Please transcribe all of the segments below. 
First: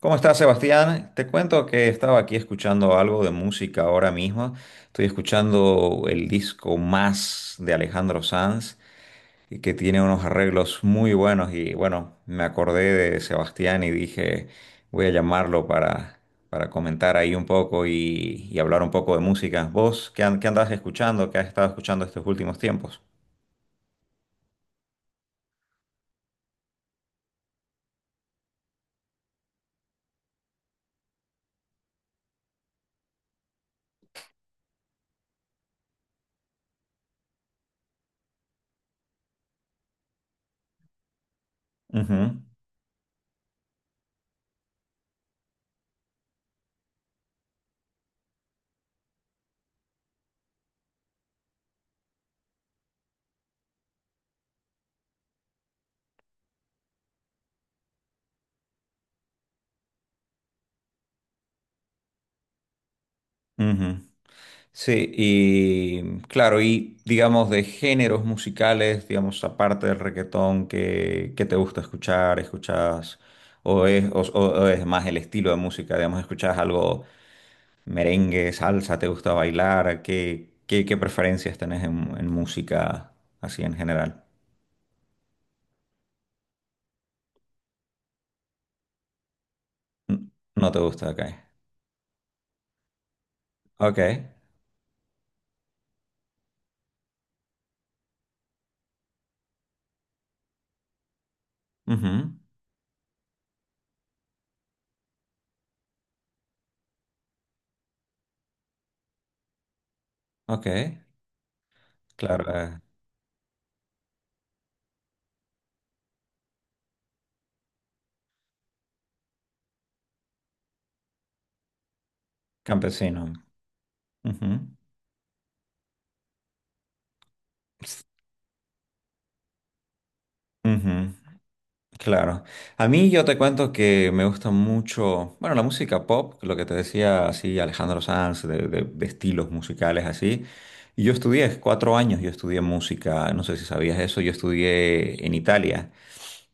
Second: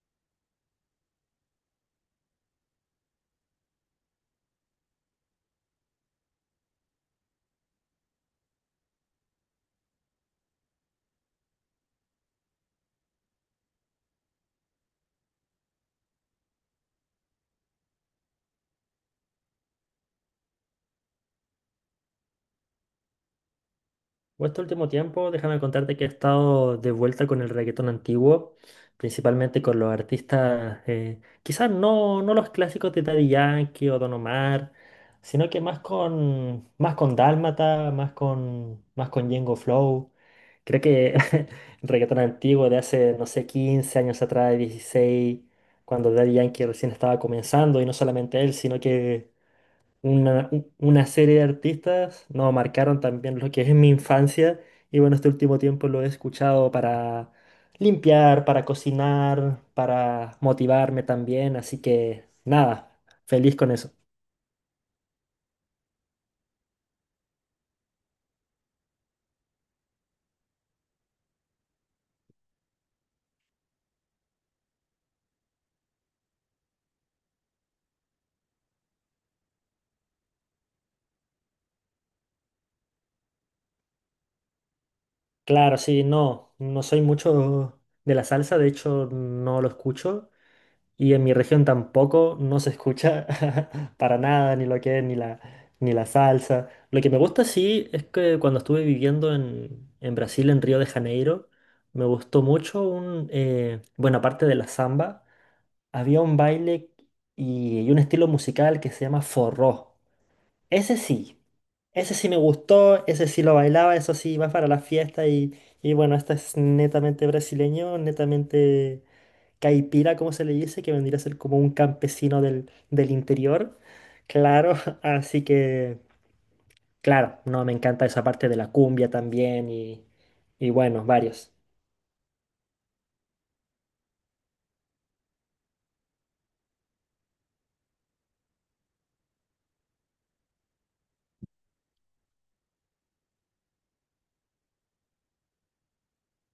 ¿Cómo estás, Sebastián? Te cuento que estaba aquí escuchando algo de música ahora mismo. Estoy escuchando el disco Más de Alejandro Sanz, y que tiene unos arreglos muy buenos. Y bueno, me acordé de Sebastián y dije, voy a llamarlo para comentar ahí un poco y hablar un poco de música. ¿Vos qué andás escuchando? ¿Qué has estado escuchando estos últimos tiempos? Pues este último tiempo, déjame contarte que he estado de vuelta con el reggaetón antiguo, principalmente con los artistas, quizás no los clásicos de Daddy Yankee o Don Omar, sino que más con Dálmata, más con Django Flow. Creo que el reggaetón Ujú, antiguo de hace, no sé, 15 años atrás, 16, cuando Daddy Yankee recién estaba comenzando, y no solamente él, sino que una serie de artistas, no, marcaron también lo que es mi infancia. Y bueno, este último tiempo lo he escuchado para limpiar, para cocinar, para motivarme también, así que nada, feliz con eso. ujú. Sí, y claro, y digamos de géneros musicales, digamos, aparte del reggaetón, ¿que te gusta escuchar? ¿Escuchas o es más el estilo de música? Digamos, ¿escuchas algo merengue, salsa? ¿Te gusta bailar? ¿ qué preferencias tenés en música así en general? Claro, sí, no, no soy mucho de la salsa, de hecho no lo N- escucho. No te gusta, Y ok. en mi región tampoco no se escucha Ok, para nada, ni la salsa. Lo que me gusta sí es que cuando estuve viviendo en Brasil, en Río de Janeiro, me ujú, gustó mucho un, bueno, aparte de la samba, había un baile y un estilo musical que se llama forró. ok, Ese sí, ese sí me claro, gustó, ese sí lo bailaba, eso sí, va para la fiesta y bueno, este es netamente brasileño, netamente caipira, como se le dice, que vendría a ser como un campesino del, del campesino. interior. Ujú, Claro, así que, claro, no, me encanta esa parte de la cumbia también y bueno, ujú. varios. Claro. A mí yo te cuento que me gusta mucho, bueno, la música pop, lo que te decía así Alejandro Sanz, de estilos musicales así. Y yo estudié, cuatro años yo estudié música, no sé si sabías eso, yo estudié en Italia,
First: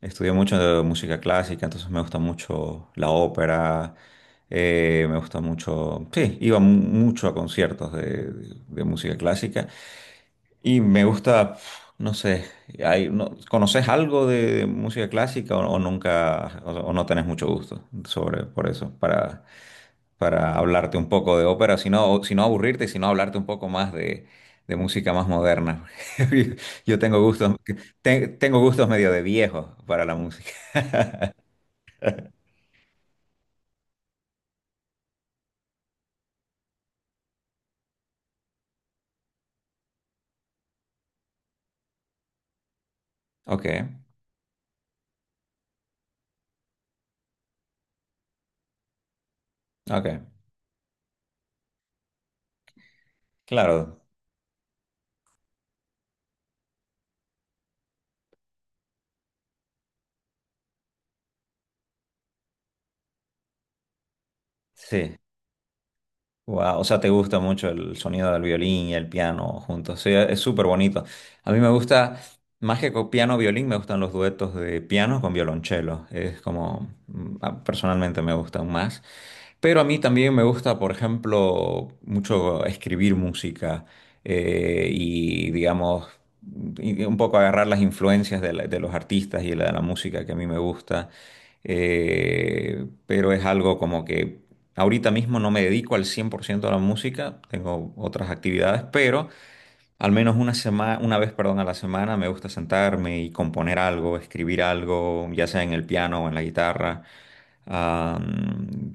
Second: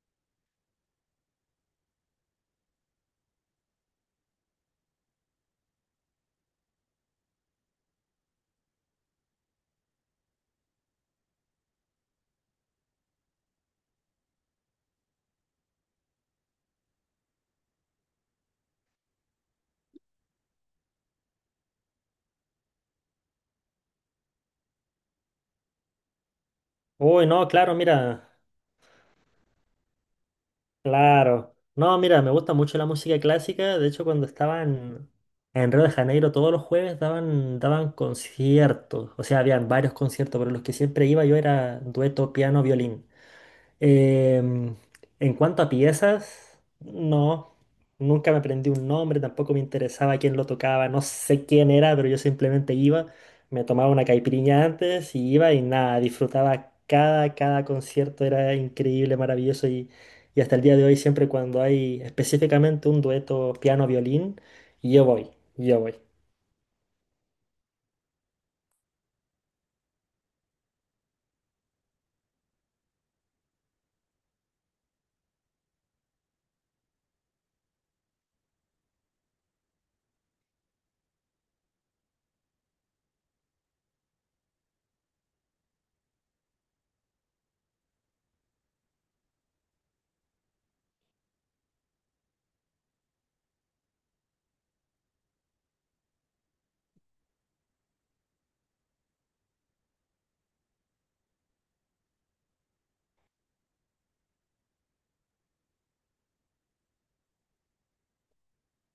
estudié mucho de música clásica, entonces me gusta mucho la ópera, me gusta mucho, sí, iba mucho a conciertos de música clásica. Y me gusta, pf, no sé, hay, no, ¿conoces algo de música clásica o nunca, o no tenés mucho gusto sobre, por eso, para hablarte un poco de ópera, sino aburrirte, sino hablarte un poco más de música más moderna? Yo tengo Uy, no, gustos, claro, mira, tengo gustos medio de viejo para la música. claro. No, mira, me gusta mucho la música clásica. De hecho, cuando estaban en Río de Janeiro, todos los jueves daban, daban conciertos. O sea, habían varios conciertos, pero los que siempre iba yo era dueto piano-violín. Ok, Em, en cuanto a piezas, no, nunca me aprendí un nombre, tampoco me interesaba ok, quién lo tocaba, no sé quién era, pero yo simplemente iba, me tomaba claro, una caipirinha antes y iba y nada, disfrutaba cada, cada concierto, era increíble, maravilloso y hasta el día de hoy siempre cuando hay específicamente un dueto piano-violín, yo sí. voy, yo voy. Wow, o sea, te gusta mucho el sonido del violín y el piano juntos. Sí, es súper bonito. A mí me gusta, más que con piano violín, me gustan los duetos de piano con violonchelo. Es como, personalmente me gustan más. Pero a mí también me gusta, por ejemplo, mucho escribir música digamos, y un poco agarrar las influencias de los artistas y de la música que a mí me gusta. Pero es algo como que ahorita mismo no me dedico al 100% a la música, tengo otras actividades, pero al menos una vez, a la semana me gusta sentarme y componer algo, escribir algo, ya sea en el piano o en la guitarra. Ah,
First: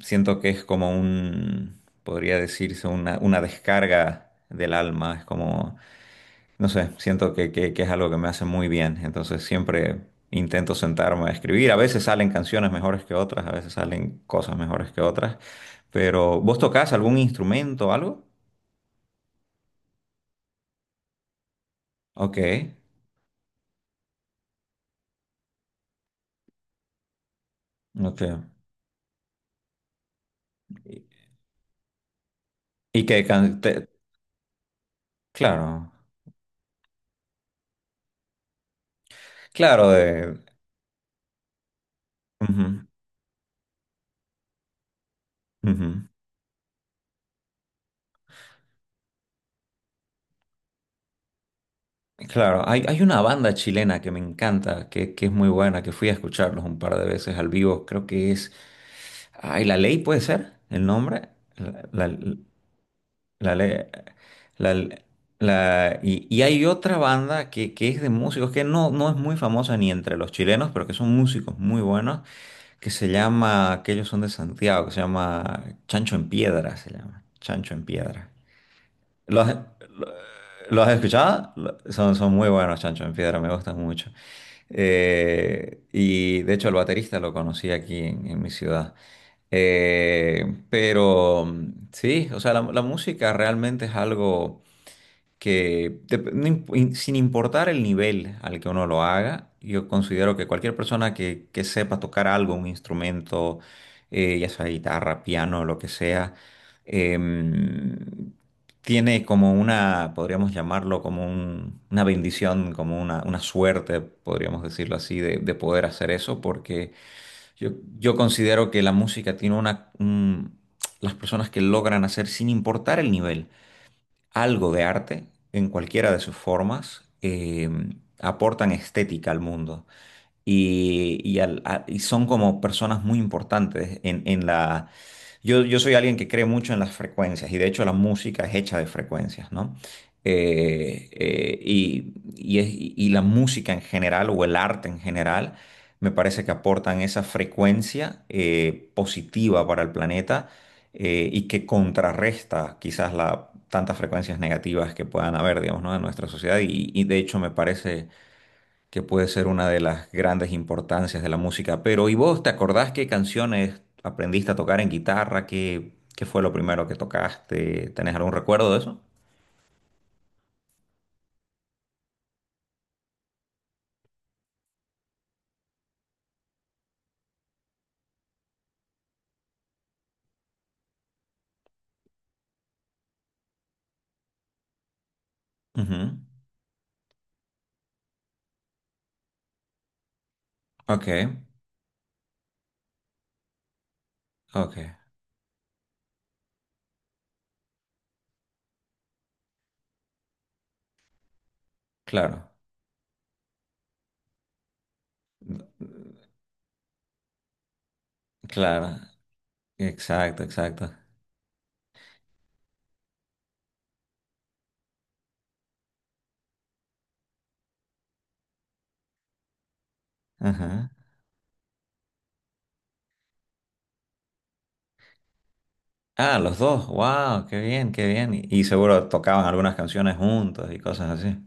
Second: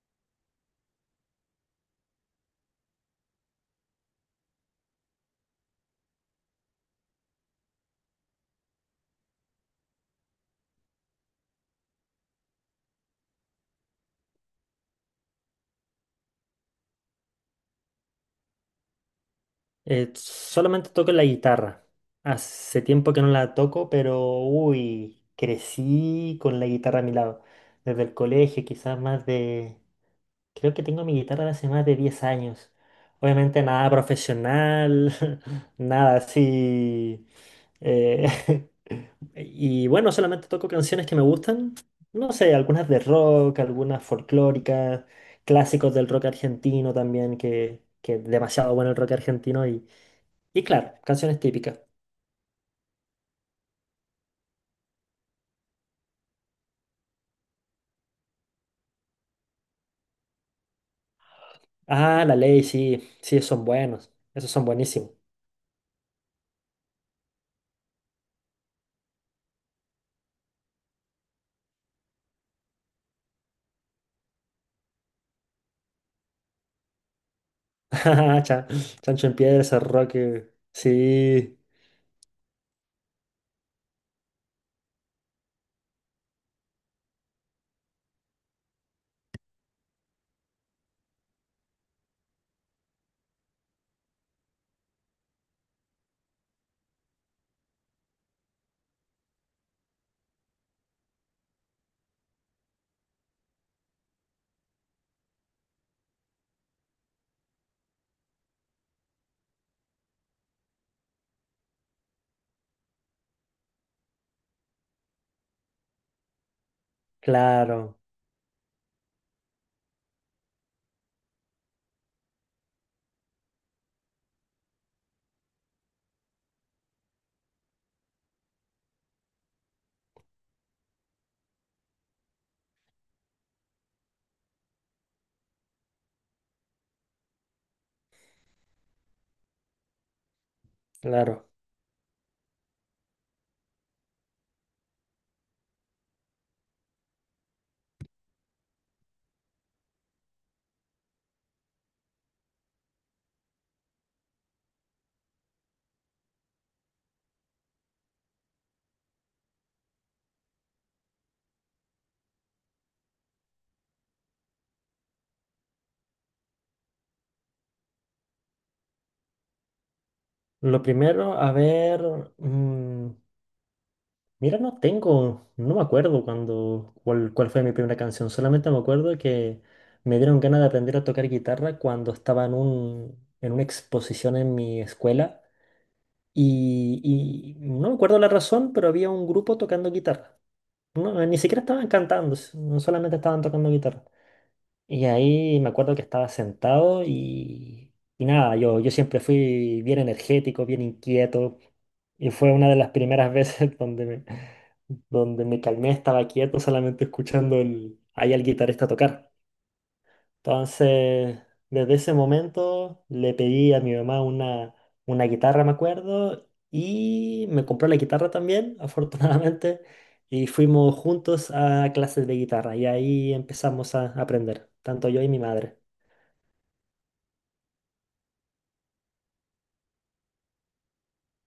siento que es como podría decirse, una descarga del alma. Es como, no sé, siento que es algo que me hace muy bien. Entonces siempre intento sentarme a escribir. A veces salen canciones mejores que otras, a veces salen cosas mejores que otras. Pero, ¿vos tocás algún instrumento o algo? Solamente toco la guitarra. Ok, Hace tiempo que no la toco, pero uy, crecí con la guitarra a mi lado. Desde el ok. colegio, quizás más de... Creo que tengo mi guitarra de hace más de 10 años. Y que can- Obviamente nada profesional, claro, nada así. eh, y claro, bueno, de, solamente toco canciones que me gustan. No sé, ujú, algunas de rock, algunas folclóricas, ujú. clásicos del rock argentino también, que es demasiado bueno el rock argentino, y claro, canciones típicas. Claro, hay una banda chilena que me encanta, que es muy buena, que fui a escucharlos un par de veces al vivo, creo que es, ay, La Ley puede ser el nombre, la, Ah, La la, Ley, sí, sí, esos la son Ley, buenos. Esos son la, buenísimos. Y hay otra banda que es de músicos que no, no es muy famosa ni entre los chilenos, pero que son músicos muy buenos, que se llama, que ellos son de Santiago, que se llama Chancho en Piedra, se llama, Chancho en Piedra. Chan- Chancho en ¿Los, Piedra, ese Roque. los has escuchado? Sí, Son, son muy buenos Chancho en Piedra, me gustan mucho. Y de hecho el baterista lo conocí aquí en mi ciudad. Sí, o sea, la música realmente es algo que sin importar el nivel al que uno lo haga, yo considero que cualquier persona que sepa tocar algo, un instrumento, ya sea guitarra, piano, lo que sea, em, tiene como una, podríamos llamarlo como una bendición, como una suerte, podríamos decirlo así, de poder hacer eso, porque yo, claro, yo considero que la música tiene una, las personas que logran hacer sin importar el nivel algo de arte en cualquiera de sus formas, aportan estética al mundo y y son como personas muy importantes en la... Yo soy alguien que cree mucho en las frecuencias y de hecho la música es hecha de frecuencias, ¿no? Claro. Y la música en general o el arte en general me parece que aportan esa frecuencia positiva para el planeta y que contrarresta quizás la, tantas frecuencias negativas que puedan haber, digamos, ¿no? En nuestra sociedad y de hecho me parece que puede ser una de las grandes importancias de la música. Pero, ¿y vos te acordás qué canciones aprendiste a tocar en guitarra? ¿Qué fue lo primero que tocaste? ¿Tenés algún recuerdo de eso? Lo primero, a ver. mm, Mira, no tengo, no me acuerdo cuando, cuál, cuál fue mi primera canción. Solamente me acuerdo que me dieron ganas de aprender a tocar guitarra cuando estaba en un, en una exposición en mi escuela. Ujú. Y no me acuerdo la razón, pero había un grupo tocando guitarra. Ok, No, ni siquiera estaban cantando, no solamente estaban tocando guitarra. ok, Y ahí me acuerdo que estaba sentado y nada, yo siempre fui bien energético, bien inquieto. Y claro, fue una de las primeras veces donde me calmé, estaba quieto, solamente escuchando el, ahí al guitarrista claro, tocar. exacto, exacto. Entonces, desde ese momento le pedí a mi mamá una guitarra, me acuerdo, y me compró la guitarra también, afortunadamente, y Ajá. fuimos juntos a clases de guitarra y ahí empezamos a aprender, tanto yo y mi madre. Ah, los dos, wow, qué bien, qué bien. Y seguro tocaban algunas canciones juntos y cosas así.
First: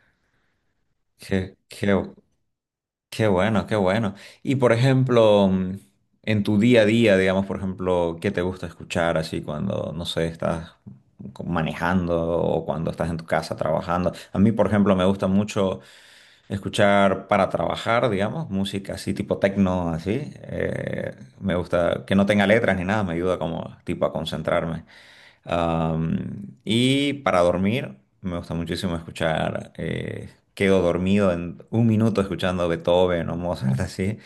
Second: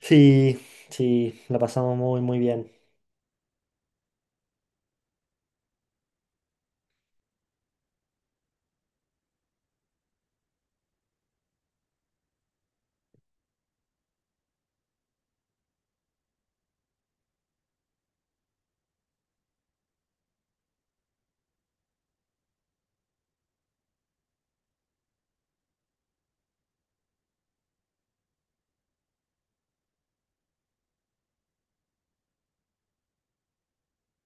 Sí, sí, Qué, la pasamos qué, muy, muy bien. Qué bueno, qué bueno. Y por ejemplo, mm, en tu día a día, digamos, por ejemplo, ¿qué te gusta escuchar así cuando, no sé, estás manejando o cuando estás en tu casa trabajando? A mí, por ejemplo, me gusta mucho escuchar para trabajar, digamos, música así tipo techno, así. Me gusta que no tenga letras ni nada, me ayuda como tipo a concentrarme. Am, y para dormir, me gusta muchísimo escuchar, quedo dormido en un minuto escuchando Beethoven o Mozart, así,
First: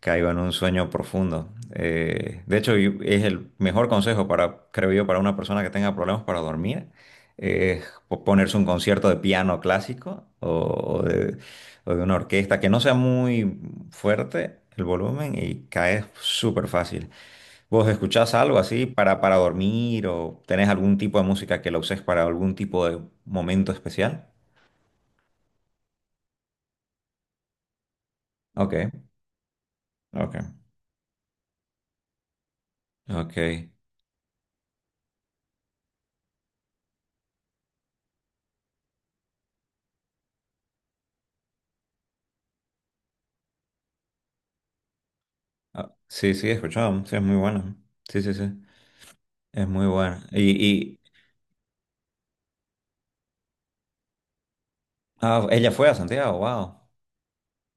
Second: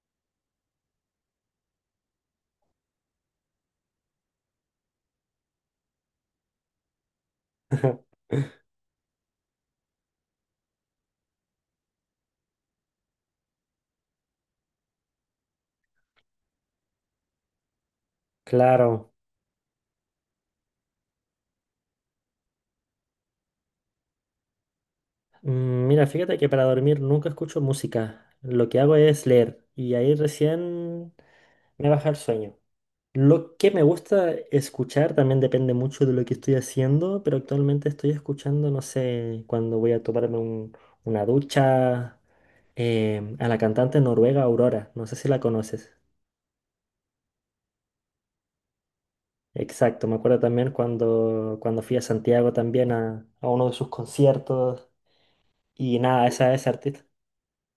caigo en un sueño profundo. De hecho, es el mejor consejo para, creo yo, para una persona que tenga problemas para dormir, es ponerse un concierto de piano clásico o de una orquesta que no sea muy fuerte el volumen y caes súper fácil. ¿Vos escuchás algo así Claro. Para dormir o tenés algún tipo de música que la uses para algún tipo de momento especial? Mira, fíjate que para dormir nunca escucho música. Lo que Ok, hago es leer y ahí ok, recién me baja el sueño. Lo ok. que me gusta escuchar también depende mucho de lo que estoy haciendo, pero actualmente estoy escuchando, no sé, cuando voy a tomarme una ducha, a la cantante noruega Aurora, no sé si la Ah, conoces. sí, sí, escuchamos, sí, es muy buena. Sí, sí, sí, es muy Exacto, me buena. acuerdo Y, también y cuando, cuando fui a Santiago también a uno de sus conciertos ah, ella fue a y nada, Santiago, esa es wow. artista.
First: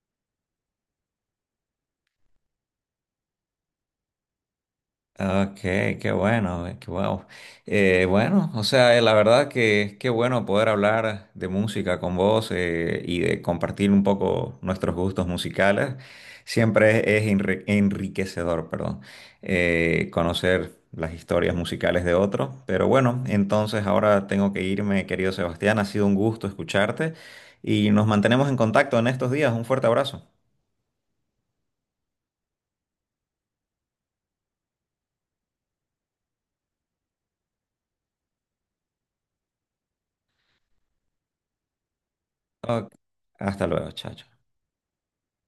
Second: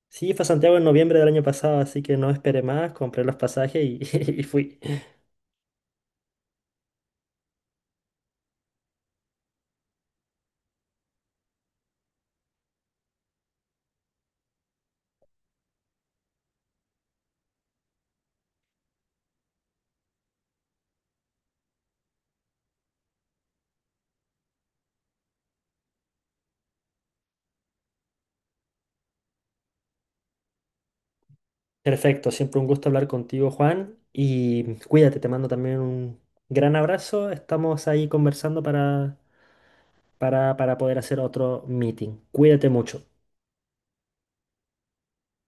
Sí, fue a Santiago en noviembre del año pasado, así que no esperé más, compré los pasajes y y fui. Ok, qué bueno, qué bueno. Bueno, o sea, la verdad que qué bueno poder hablar de música con vos y de compartir un poco nuestros gustos musicales. Siempre es enriquecedor, perdón, conocer las historias musicales de otros. Pero bueno, entonces ahora tengo que irme, querido Sebastián. Ha sido un gusto escucharte y nos mantenemos en contacto en estos días. Un fuerte abrazo. Perfecto, siempre un gusto hablar contigo, Juan, y cuídate, te mando también un gran abrazo. Estamos ahí conversando para poder hacer otro meeting. Cuídate Ok, mucho. hasta luego, chao. Chao.